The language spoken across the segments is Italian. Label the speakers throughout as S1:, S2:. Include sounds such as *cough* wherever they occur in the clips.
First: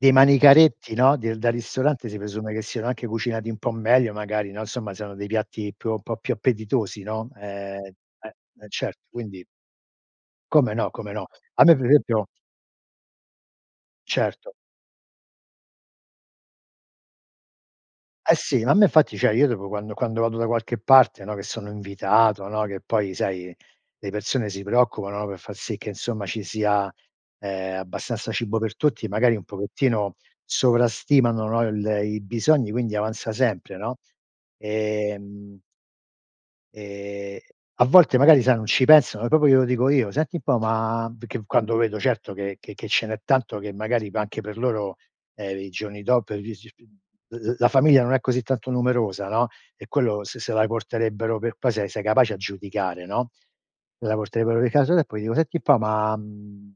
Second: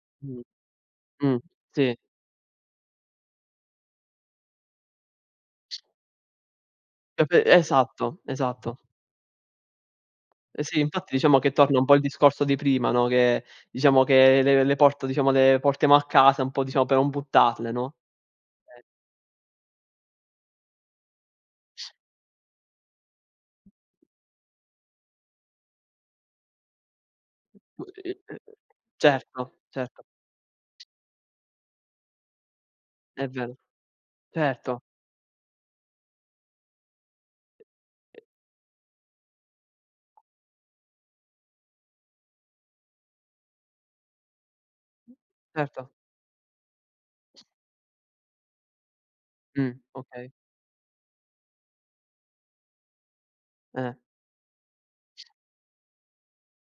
S1: Dei
S2: Mh.
S1: manicaretti, no,
S2: Mh,
S1: del da
S2: sì.
S1: ristorante si presume che siano anche cucinati un po' meglio magari, no, insomma, siano dei piatti più un po' più appetitosi, no?
S2: Proprio
S1: Ehm
S2: esatto,
S1: eh eh
S2: esatto.
S1: certo, quindi
S2: Eh
S1: Come
S2: sì
S1: no, come
S2: infatti
S1: no.
S2: diciamo che
S1: A me
S2: torna un
S1: per
S2: po' il
S1: esempio
S2: discorso di prima, no, che diciamo che
S1: Certo.
S2: le le porto diciamo le portiamo a casa un po', diciamo, per non buttarle, no,
S1: Eh sì, ma a
S2: eh.
S1: me infatti cioè io dopo quando quando vado da qualche parte, no, che sono invitato, no, che poi sai le persone si preoccupano, no, per far sì che insomma ci sia ehm abbastanza cibo per tutti, magari
S2: Certo,
S1: un
S2: certo.
S1: pochettino sovrastimano, no, il i bisogni quindi
S2: È
S1: avanza
S2: vero,
S1: sempre, no,
S2: certo.
S1: e mhmm e a volte magari sai non ci pensano e proprio glielo dico io: "Senti un po' ma" perché quando vedo certo che che che ce n'è tanto che magari va anche per loro ehm i
S2: Certo.
S1: giorni dop *unintelligible* l l la famiglia non è così tanto numerosa, no,
S2: Mh,
S1: e quello
S2: okay.
S1: se se la porterebbero per qua se sei capace a giudicare, no,
S2: Eh.
S1: se la porterebbero di casa e poi io: "Senti un po' ma mhmm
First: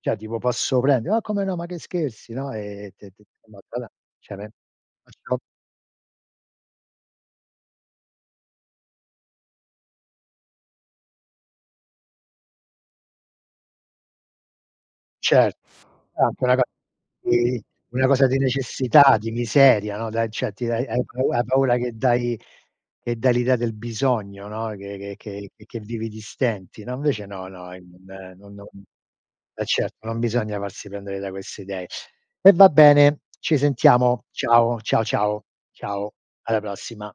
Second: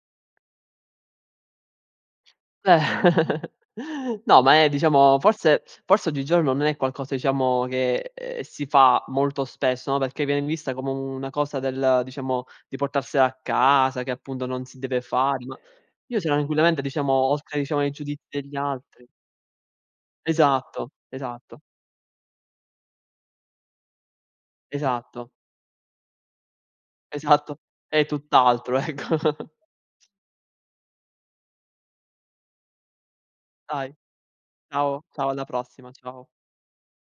S1: cioè tipo posso prendere", "ma come no, ma che scherzi?" no,
S2: Eh,
S1: e de de *unintelligible* cioè a
S2: no,
S1: me
S2: ma è diciamo
S1: *unintelligible*
S2: forse *sniffs* forse oggigiorno non è qualcosa diciamo che ehm si fa molto spesso, no, perché viene vista come una cosa del diciamo di portarsela a casa che appunto non si deve fare, ma
S1: Certo,
S2: io
S1: a anche una co
S2: tranquillamente diciamo oltre
S1: di
S2: diciamo ai
S1: una
S2: giudizi
S1: cosa di
S2: degli altri
S1: necessità, di miseria, no, dai, accetti dai, e
S2: Esatto,
S1: hai pau hai
S2: esatto.
S1: paura che dai che dai l'idea del bisogno, no, che
S2: Esatto.
S1: che che che vivi di stenti, no? Invece no,
S2: Esatto,
S1: no e
S2: è
S1: non no
S2: tutt'altro ecco. *chuckles*
S1: eh certo non bisogna farsi prendere da queste idee. E va bene, ci
S2: Dai.
S1: sentiamo. Ciao,
S2: Ciao,
S1: ciao,
S2: ciao
S1: ciao,
S2: alla prossima,
S1: ciao,
S2: ciao.
S1: alla prossima.